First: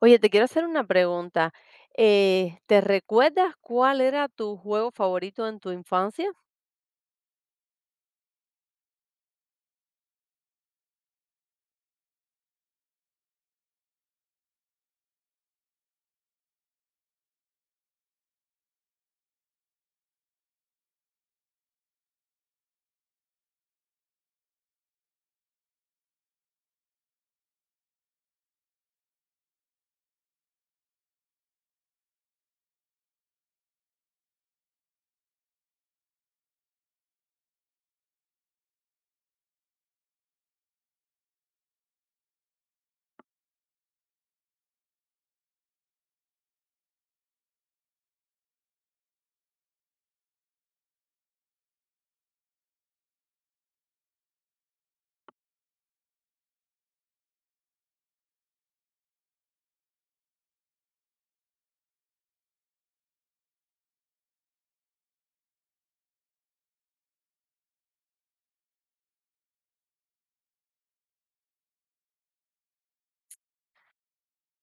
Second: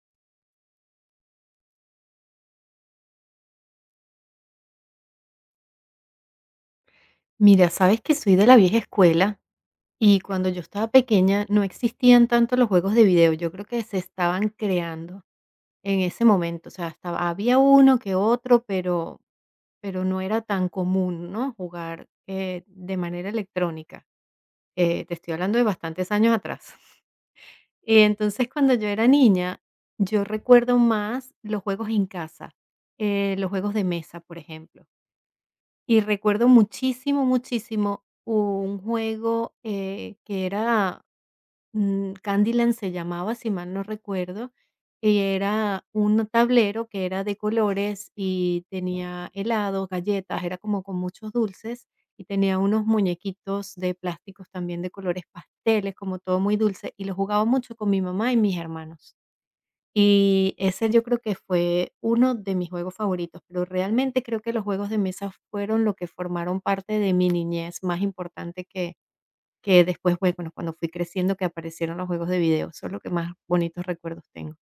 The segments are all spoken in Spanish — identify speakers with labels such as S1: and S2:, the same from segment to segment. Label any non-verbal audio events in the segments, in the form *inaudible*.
S1: Oye, te quiero hacer una pregunta. ¿Te recuerdas cuál era tu juego favorito en tu infancia?
S2: Mira, sabes que soy de la vieja escuela y cuando yo estaba pequeña no existían tanto los juegos de video. Yo creo que se estaban creando en ese momento. O sea, había uno que otro, pero no era tan común, ¿no? Jugar de manera electrónica. Te estoy hablando de bastantes años atrás. *laughs* Y entonces, cuando yo era niña, yo recuerdo más los juegos en casa, los juegos de mesa, por ejemplo. Y recuerdo muchísimo, muchísimo un juego, Candyland se llamaba, si mal no recuerdo, y era un tablero que era de colores y tenía helados, galletas, era como con muchos dulces, y tenía unos muñequitos de plásticos también de colores pasteles, como todo muy dulce, y lo jugaba mucho con mi mamá y mis hermanos. Y ese yo creo que fue uno de mis juegos favoritos, pero realmente creo que los juegos de mesa fueron lo que formaron parte de mi niñez más importante que después, bueno, bueno, cuando fui creciendo que aparecieron los juegos de video, son lo que más bonitos recuerdos tengo.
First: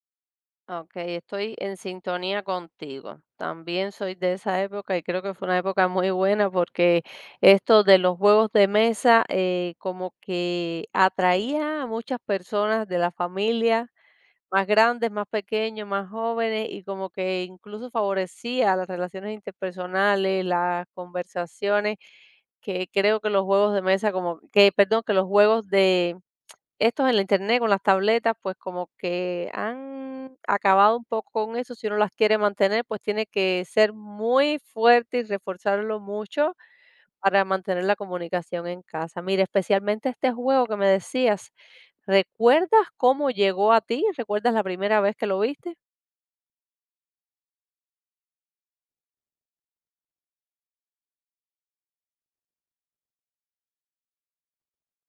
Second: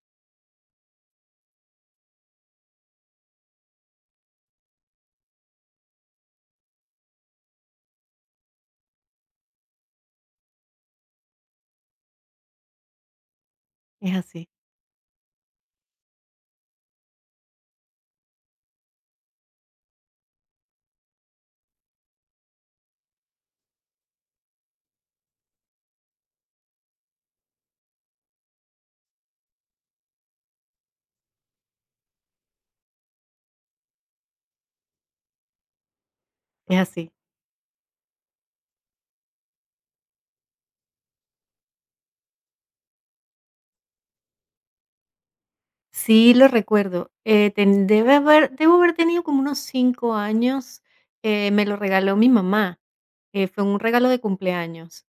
S1: Ok, estoy en sintonía contigo. También soy de esa época y creo que fue una época muy buena porque esto de los juegos de mesa como que atraía a muchas personas de la familia.
S2: Es así,
S1: Más grandes, más pequeños, más jóvenes, y como que incluso favorecía las relaciones interpersonales, las conversaciones, que creo que los juegos de mesa como que perdón, que los juegos de estos en la Internet con las tabletas, pues como que han acabado un poco con eso. Si uno las quiere mantener, pues tiene que ser muy fuerte y reforzarlo mucho
S2: es así.
S1: para mantener la comunicación en casa. Mira, especialmente este juego que me decías, ¿recuerdas cómo llegó a ti? ¿Recuerdas la primera vez que lo viste?
S2: Sí, lo recuerdo. Debo haber tenido como unos 5 años. Me lo regaló mi mamá, fue un regalo de cumpleaños.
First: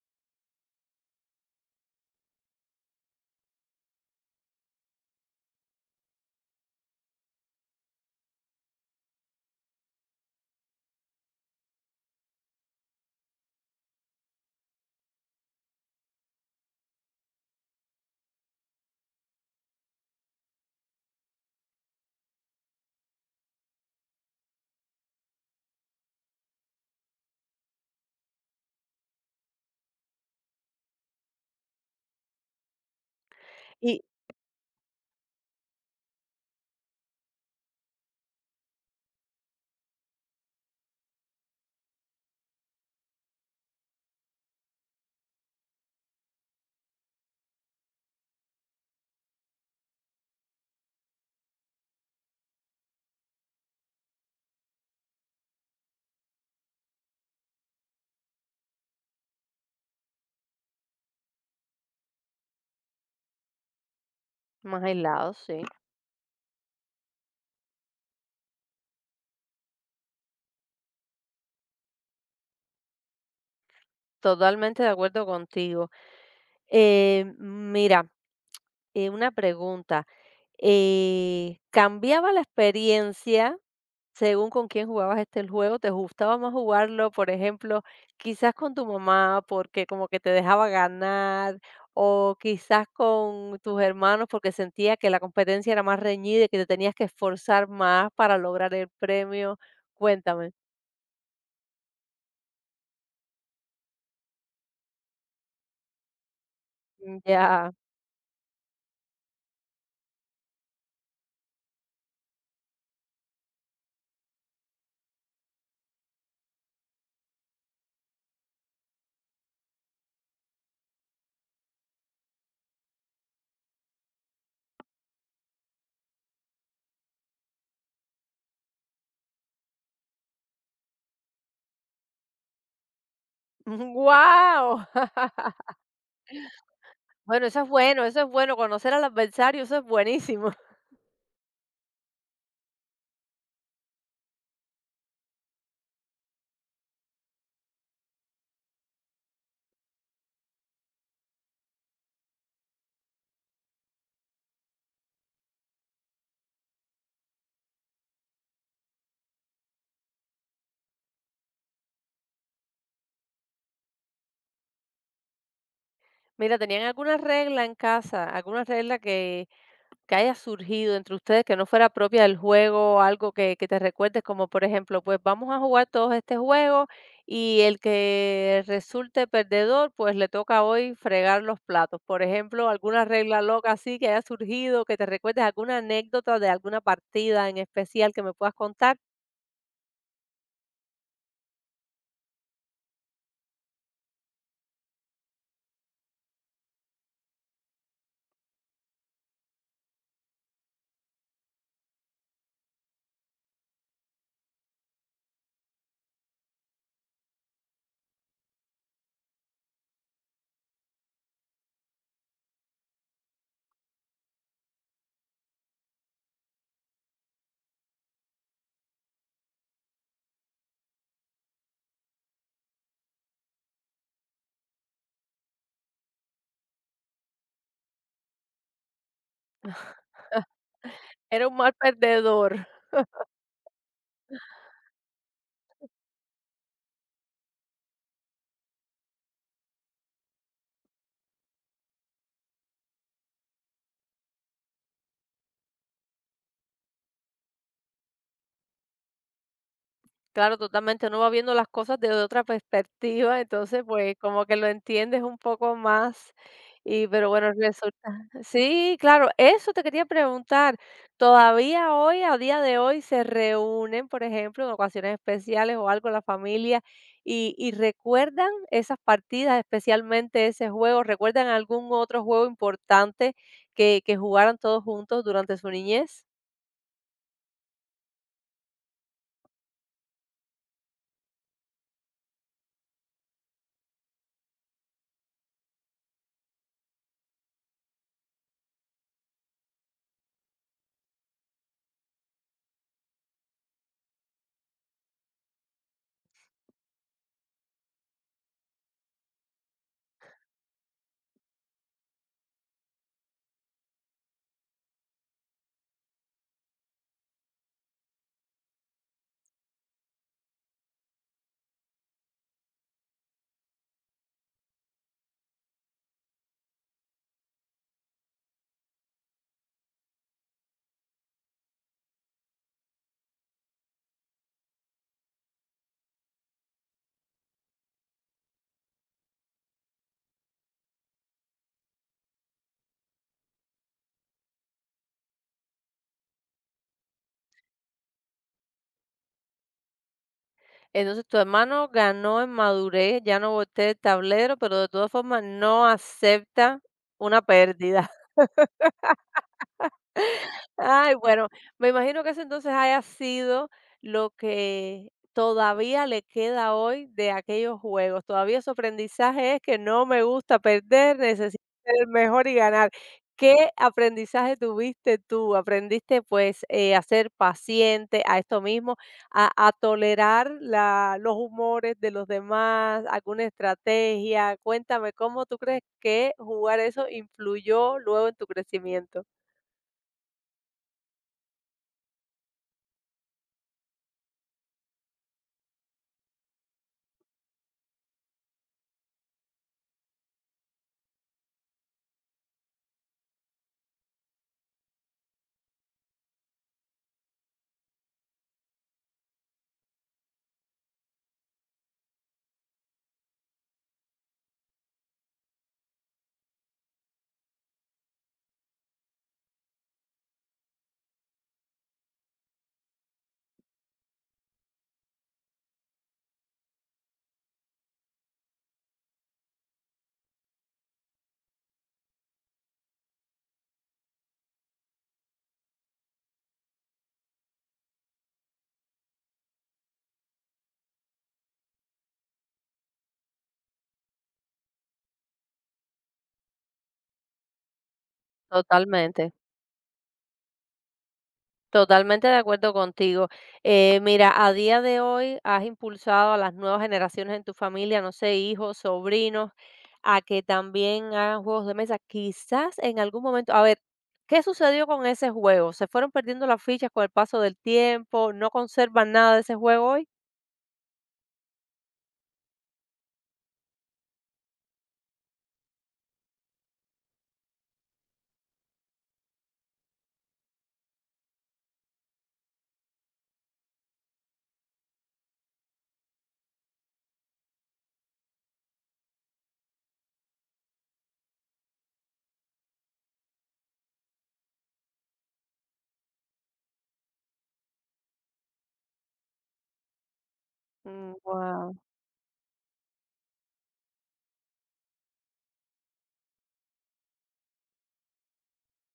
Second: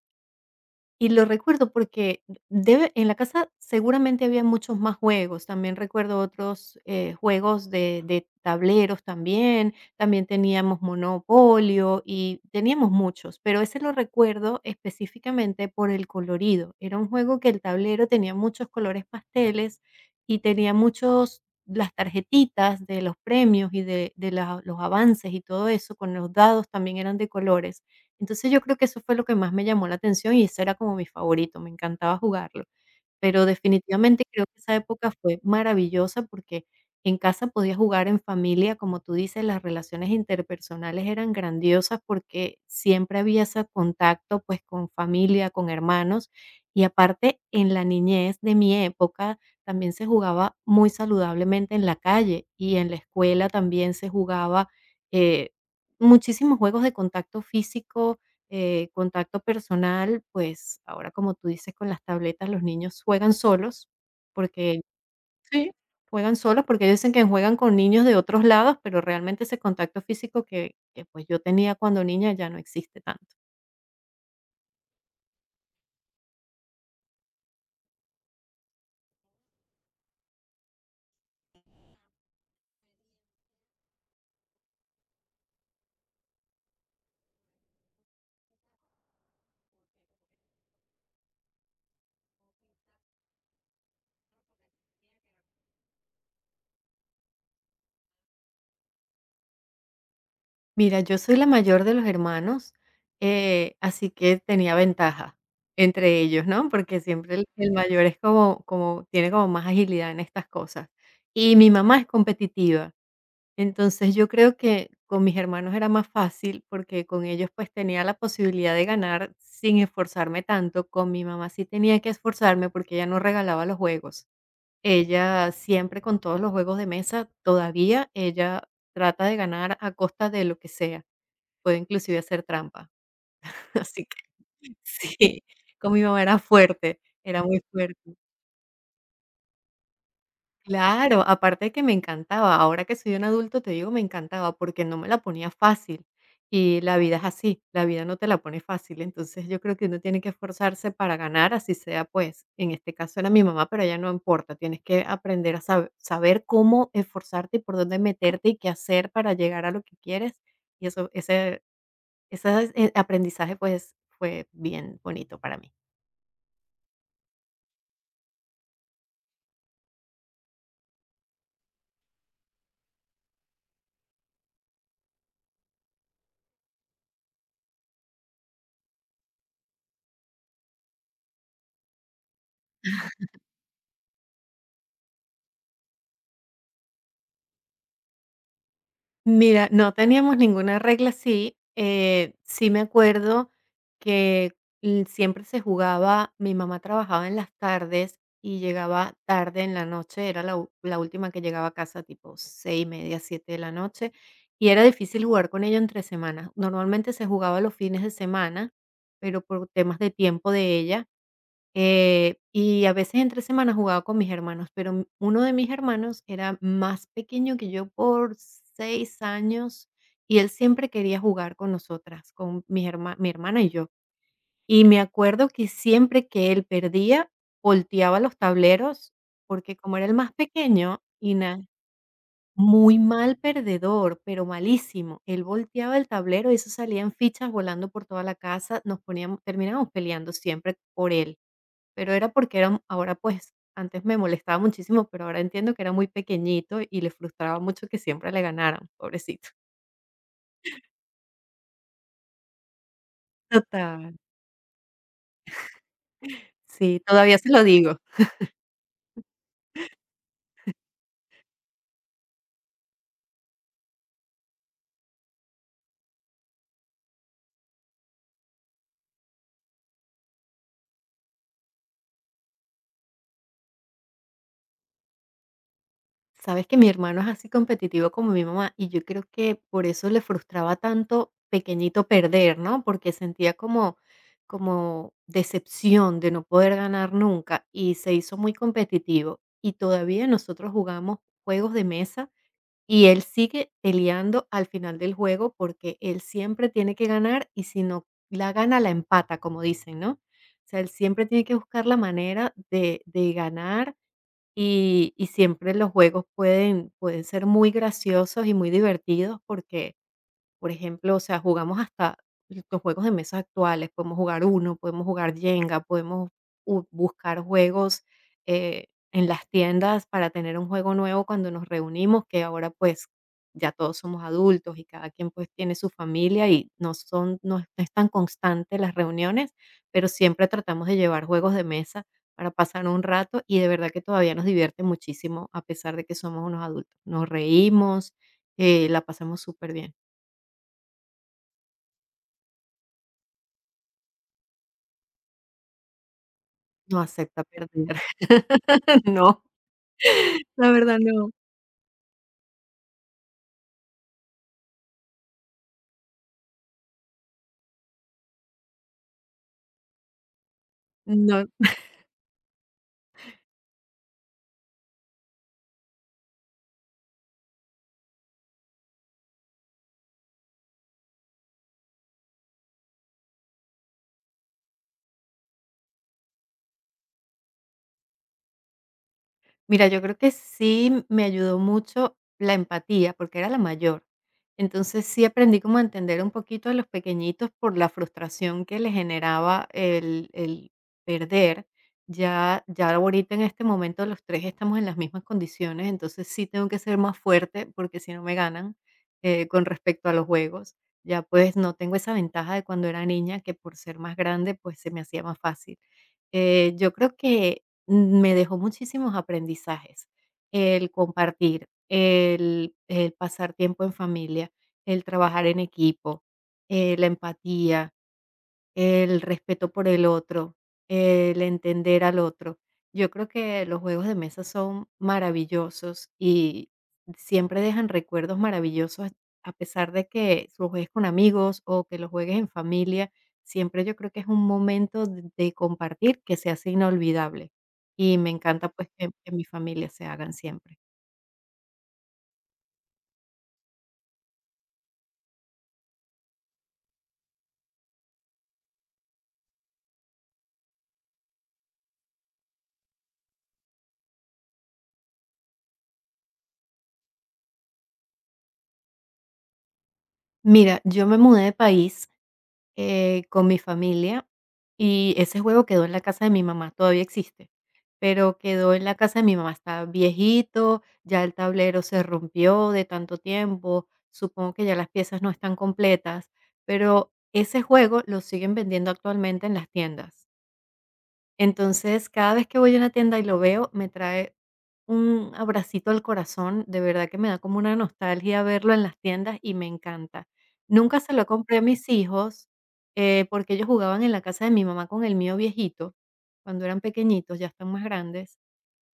S2: Y lo recuerdo porque debe en la casa seguramente había muchos más juegos. También recuerdo otros, juegos de tableros también, también teníamos Monopolio y teníamos muchos, pero ese lo recuerdo específicamente por el colorido. Era un juego que el tablero tenía muchos colores pasteles y tenía muchos las tarjetitas de los premios y de la los avances y todo eso, con los dados también eran de colores. Entonces, yo creo que eso fue lo que más me llamó la atención y ese era como mi favorito, me encantaba jugarlo. Pero
S1: Y
S2: definitivamente creo que esa época fue maravillosa porque en casa podía jugar en familia, como tú dices, las relaciones interpersonales eran grandiosas porque siempre había ese contacto, pues, con familia, con hermanos. Y aparte, en la niñez de mi época también se jugaba muy saludablemente en la calle y en la escuela también se jugaba, eh Muchísimos juegos de contacto físico, contacto personal, pues, ahora, como tú dices, con las tabletas los niños juegan solos, porque
S1: más aislados, sí.
S2: sí, juegan solos, porque dicen que juegan con niños de otros lados, pero realmente ese contacto físico pues, yo tenía cuando niña ya no existe tanto.
S1: Totalmente de acuerdo contigo. Mira, una pregunta. ¿Cambiaba la experiencia según con quién jugabas este el juego? Te gustaba más jugarlo, por ejemplo, quizás con tu mamá, porque como que te dejaba ganar, o quizás con tus hermanos, porque sentía que la competencia era más reñida y que te tenías que esforzar más para lograr el premio. Cuéntame.
S2: Mira, yo soy la mayor de los hermanos, así que tenía ventaja entre ellos, ¿no? Porque
S1: Mm.
S2: siempre el
S1: Ya.
S2: mayor es como tiene como más agilidad en estas cosas. Y mi mamá es competitiva. Entonces, yo creo que con mis hermanos era más fácil, porque con ellos, pues, tenía la posibilidad de ganar sin esforzarme tanto. Con mi mamá sí tenía que esforzarme, porque ella no regalaba los juegos. Ella siempre con todos los juegos de mesa, todavía ella trata de ganar a costa de lo que sea. Puede inclusive hacer trampa.
S1: *laughs*
S2: *laughs* Así que
S1: ¡Guau!
S2: sí,
S1: *laughs*
S2: con mi mamá era fuerte, era
S1: Bueno,
S2: muy
S1: eso es bueno,
S2: fuerte.
S1: eso es bueno, conocer al adversario, eso es buenísimo. *laughs*
S2: Claro, aparte de que me encantaba, ahora que soy un adulto, te digo, me encantaba porque no me la ponía fácil y la vida es así, la vida no te la pone fácil, entonces yo creo que uno tiene que esforzarse para ganar, así sea, pues, en este caso era mi mamá, pero ya no importa, tienes que aprender saber cómo esforzarte y por dónde meterte y qué hacer para llegar a lo que quieres y eso, ese aprendizaje pues fue bien bonito para mí.
S1: Mira, ¿tenían alguna regla en casa? ¿Alguna regla que haya surgido entre ustedes que no fuera propia del juego, algo que te recuerdes, como por ejemplo, pues vamos a jugar todos este juego y el que resulte perdedor, pues le toca hoy fregar los platos? Por ejemplo, alguna regla loca así que haya surgido, que te recuerdes, alguna anécdota de alguna partida en especial que me puedas contar.
S2: Mira, no teníamos ninguna regla así, sí me acuerdo que siempre se jugaba mi mamá trabajaba en las tardes y llegaba tarde en la noche, era la última que llegaba a casa, tipo 6:30, 7 de la noche, y era difícil jugar con ella entre semanas. Normalmente se jugaba los fines de semana, pero por temas de tiempo de ella, y a veces entre semana jugaba con mis hermanos, pero uno de mis hermanos era más pequeño que yo por 6 años, y él siempre quería jugar con nosotras, con mi hermana y yo. Y me acuerdo que siempre que él perdía, volteaba los tableros, porque como era el más pequeño y
S1: Era un
S2: na
S1: mal perdedor.
S2: muy mal perdedor, pero malísimo. Él volteaba el tablero y eso salían fichas volando por toda la casa, nos poníamos terminábamos peleando siempre por él. Pero era porque era ahora, pues, antes me molestaba muchísimo, pero ahora entiendo que era muy pequeñito y le frustraba mucho que siempre le ganaran, pobrecito.
S1: Claro, totalmente. Uno va viendo las cosas desde otra perspectiva, entonces,
S2: Total.
S1: pues, como que lo entiendes un poco más.
S2: Sí,
S1: Y, pero
S2: todavía se
S1: bueno,
S2: lo digo.
S1: resulta. Sí, claro, eso te quería preguntar. ¿Todavía hoy, a día de hoy, se reúnen, por ejemplo, en ocasiones especiales o algo, la familia y recuerdan esas partidas, especialmente ese juego? ¿Recuerdan algún otro juego importante que jugaran todos juntos durante su niñez?
S2: Sabes que mi hermano es así competitivo como mi mamá, y yo creo que por eso le frustraba tanto pequeñito perder, ¿no? Porque sentía como decepción de no poder ganar nunca, y se hizo muy competitivo. Y todavía nosotros jugamos juegos de mesa. Y él sigue peleando al final del juego porque él siempre tiene que ganar y si no la gana, la empata, como dicen, ¿no? O sea, él siempre tiene que buscar la manera de ganar y siempre los juegos pueden ser muy graciosos y muy divertidos porque por ejemplo, o sea, jugamos hasta los juegos de mesa actuales, podemos jugar Uno, podemos jugar Jenga, podemos buscar juegos en las tiendas para tener un juego nuevo cuando nos reunimos, que ahora pues ya todos somos adultos y cada quien pues tiene su familia y no es no es tan constante las reuniones, pero siempre tratamos de llevar juegos de mesa para pasar un rato y de verdad que todavía nos divierte muchísimo a pesar de que somos unos adultos. Nos reímos, la pasamos súper bien.
S1: Entonces tu hermano ganó en madurez, ya no voltea el tablero, pero de todas formas no acepta
S2: No
S1: una
S2: acepta perder.
S1: pérdida.
S2: *laughs* No, la verdad
S1: Ay,
S2: no,
S1: bueno, me imagino que eso entonces haya sido lo que todavía le queda hoy de aquellos juegos. Todavía su aprendizaje es que no me gusta perder,
S2: no.
S1: necesito ser el mejor y ganar. ¿Qué aprendizaje tuviste tú? ¿Aprendiste pues a ser paciente, a esto mismo, a tolerar la- los humores de los demás, alguna estrategia? Cuéntame, ¿cómo tú crees que jugar eso influyó luego en tu crecimiento?
S2: Mira, yo creo que sí me ayudó mucho la empatía, porque era la mayor. Entonces, sí aprendí como a entender un poquito a los pequeñitos por la frustración que les generaba el perder. Ya ahorita en este momento los 3 estamos en las mismas condiciones, entonces sí tengo que ser más fuerte, porque si no me ganan, con respecto a los juegos. Ya, pues, no tengo esa ventaja de cuando era niña, que por ser más grande, pues, se me hacía más fácil. Yo creo que me dejó muchísimos aprendizajes. El compartir, el pasar tiempo en familia, el trabajar en equipo, la empatía, el respeto por el otro, el entender al otro. Yo creo que los juegos de mesa son maravillosos y siempre dejan recuerdos maravillosos, a pesar de que los juegues con amigos o que los juegues en familia, siempre yo creo que es un momento de compartir que se hace inolvidable y me encanta pues que
S1: Totalmente.
S2: mi familia se hagan siempre.
S1: Totalmente de acuerdo contigo. Mira, a día de hoy has impulsado a las nuevas generaciones en tu familia, no sé, hijos, sobrinos, a que también hagan juegos de mesa. Quizás en algún momento, a ver, ¿qué sucedió con ese juego? ¿Se fueron perdiendo las fichas con el paso del tiempo? ¿No conservan nada de ese juego hoy?
S2: Mira, yo me mudé de país con mi familia y ese juego quedó en la casa de mi mamá, todavía existe, pero quedó en la casa de mi mamá, está viejito, ya el tablero se rompió de tanto tiempo, supongo que ya las piezas no están completas, pero ese juego lo siguen vendiendo actualmente en las tiendas. Entonces, cada vez que voy a una tienda y lo veo, me trae un abracito al corazón, de verdad que me da como una nostalgia verlo en las tiendas y me encanta. Nunca se lo compré a
S1: Wow.
S2: mis hijos, porque ellos jugaban en la casa de mi mamá con el mío viejito, cuando eran pequeñitos, ya están más grandes.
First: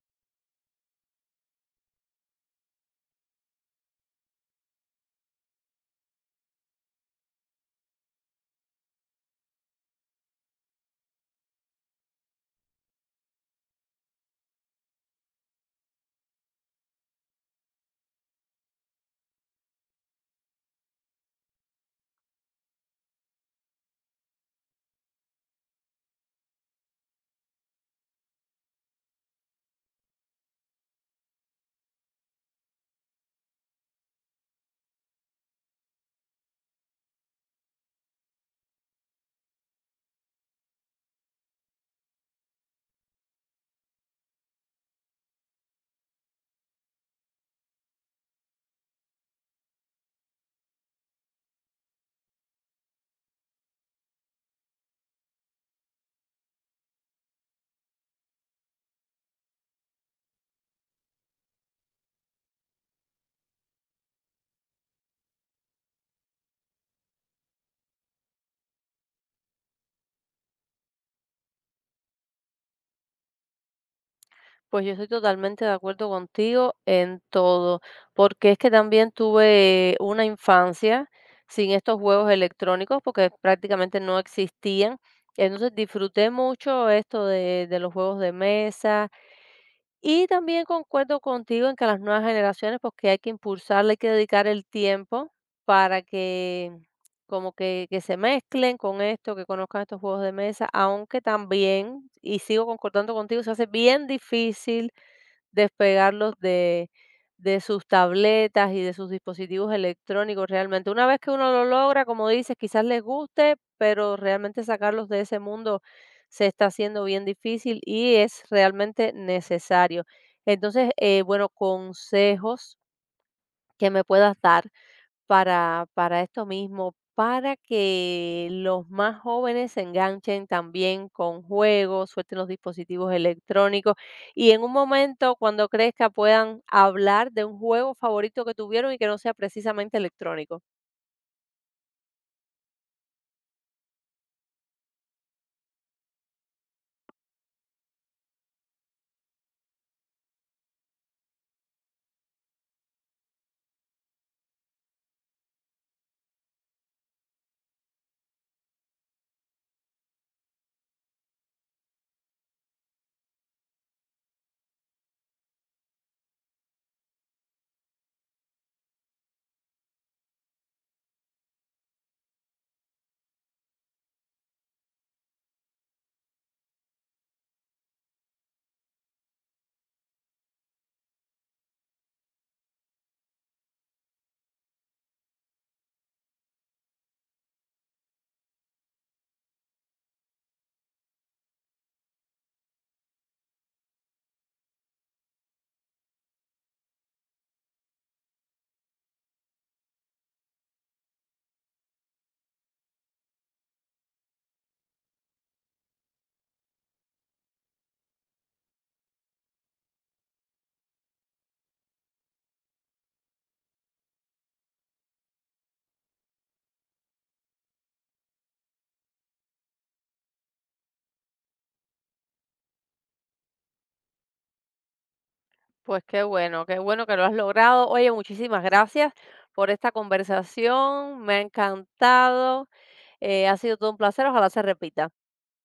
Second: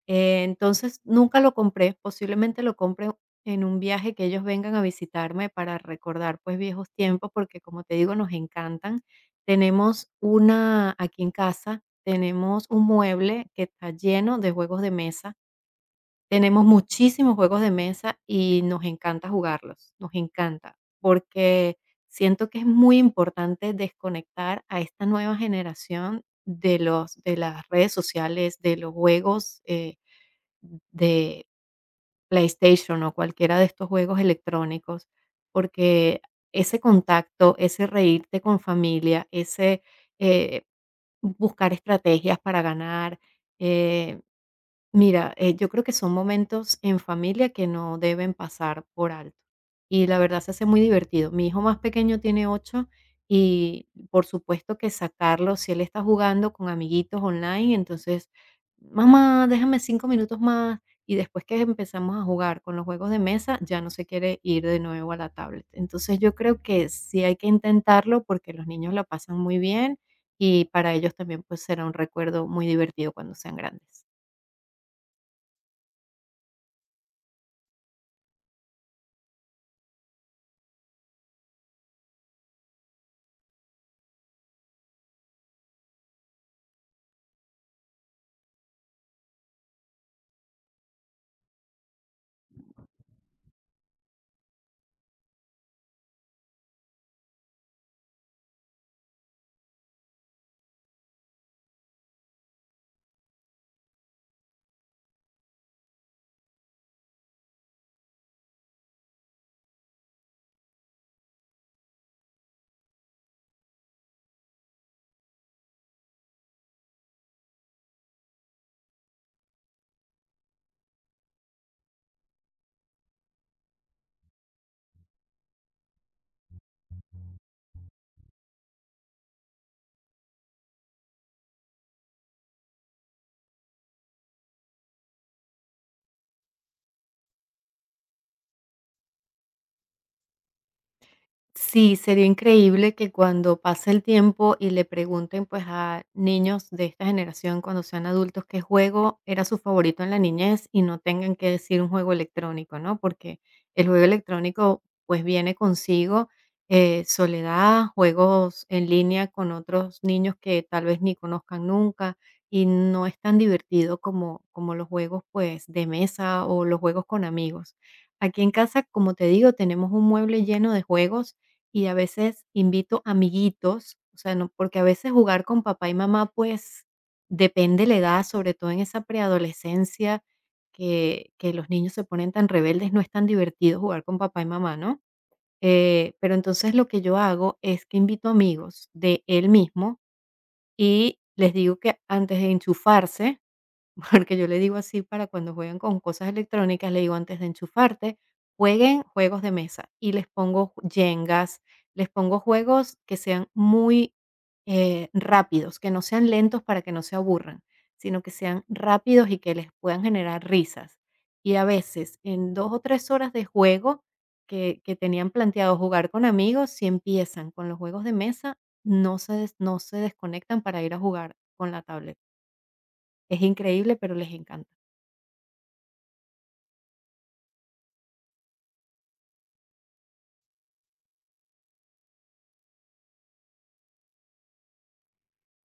S2: Entonces, nunca lo compré, posiblemente lo compre en un viaje que ellos vengan a visitarme para recordar, pues, viejos tiempos, porque, como te digo, nos encantan. Tenemos una aquí en casa, tenemos un mueble que está lleno de juegos de mesa, tenemos muchísimos juegos de mesa y nos encanta jugarlos, nos encanta, porque siento que es muy importante desconectar a esta nueva generación de las redes sociales, de los juegos, de PlayStation o cualquiera de estos juegos electrónicos, porque ese contacto, ese reírte con familia, ese eh, buscar estrategias para ganar, eh, Mira, yo creo que son momentos en familia que no deben pasar por alto. Y la verdad se hace muy divertido. Mi hijo más pequeño tiene 8 y por supuesto que sacarlo, si él está jugando con amiguitos online, entonces, mamá, déjame 5 minutos más. Y después que empezamos a jugar con los juegos de mesa, ya no se quiere ir de nuevo a la tablet. Entonces yo creo que sí hay que intentarlo porque los niños la pasan muy bien y para ellos también pues será un recuerdo muy divertido cuando sean grandes.
S1: Pues yo estoy totalmente de acuerdo contigo en todo, porque es que también tuve una infancia sin estos juegos electrónicos, porque prácticamente no existían. Entonces disfruté mucho esto de los juegos de mesa y también concuerdo contigo en que a las nuevas generaciones, pues que hay que impulsarle, hay que dedicar el tiempo para que como que se mezclen con esto, que conozcan estos juegos de mesa, aunque también, y sigo concordando contigo, se hace bien difícil despegarlos de sus tabletas y de sus dispositivos electrónicos realmente. Una vez que uno lo logra, como dices, quizás les guste, pero realmente sacarlos de ese mundo se está haciendo bien difícil y es realmente necesario. Entonces, bueno, consejos que me puedas dar para esto mismo, para que los más jóvenes se enganchen también con juegos, suelten los dispositivos electrónicos, y en un momento, cuando crezca, puedan hablar de un juego favorito que tuvieron y que no sea precisamente electrónico.
S2: Sí, sería increíble que cuando pase el tiempo y le pregunten, pues, a niños de esta generación cuando sean adultos qué juego era su favorito en la niñez y no tengan que decir un juego electrónico, ¿no? Porque el juego electrónico, pues, viene consigo, soledad, juegos en línea con otros niños que tal vez ni conozcan nunca y no es tan divertido como los juegos, pues, de mesa o los juegos con amigos. Aquí en casa, como te digo, tenemos un mueble lleno de juegos y a veces invito amiguitos, o sea, no porque a veces jugar con papá y mamá, pues, depende la edad, sobre todo en esa preadolescencia que los niños se ponen tan rebeldes, no es tan divertido jugar con papá y mamá, ¿no? Pero entonces lo que yo hago es que invito amigos de él mismo y les digo que antes de enchufarse porque yo le digo así para cuando juegan con cosas electrónicas, le digo: "Antes de enchufarte, jueguen juegos de mesa", y les pongo yengas, les pongo juegos que sean muy, rápidos, que no sean lentos para que no se aburran, sino que sean rápidos y que les puedan generar risas. Y a veces, en 2 o 3 horas de juego que tenían planteado jugar con amigos, si empiezan con los juegos de mesa, no se desconectan para ir a jugar con la tablet. Es increíble, pero les encanta.
S1: Pues qué bueno que lo has logrado. Oye, muchísimas gracias por esta conversación, me ha encantado, ha sido todo un placer, ojalá se repita.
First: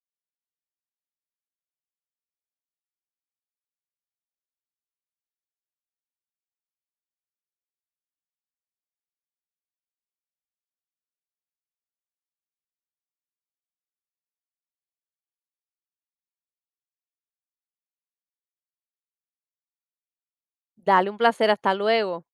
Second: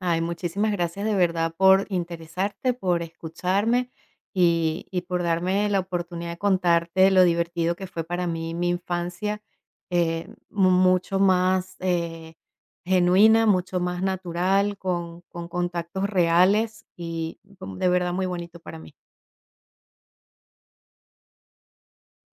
S2: Ay, muchísimas gracias de verdad por interesarte, por escucharme y por darme la oportunidad de contarte lo divertido que fue para mí mi infancia, mucho más genuina, mucho más natural, con contactos reales y de verdad muy bonito para mí.
S1: Dale, un placer, hasta luego.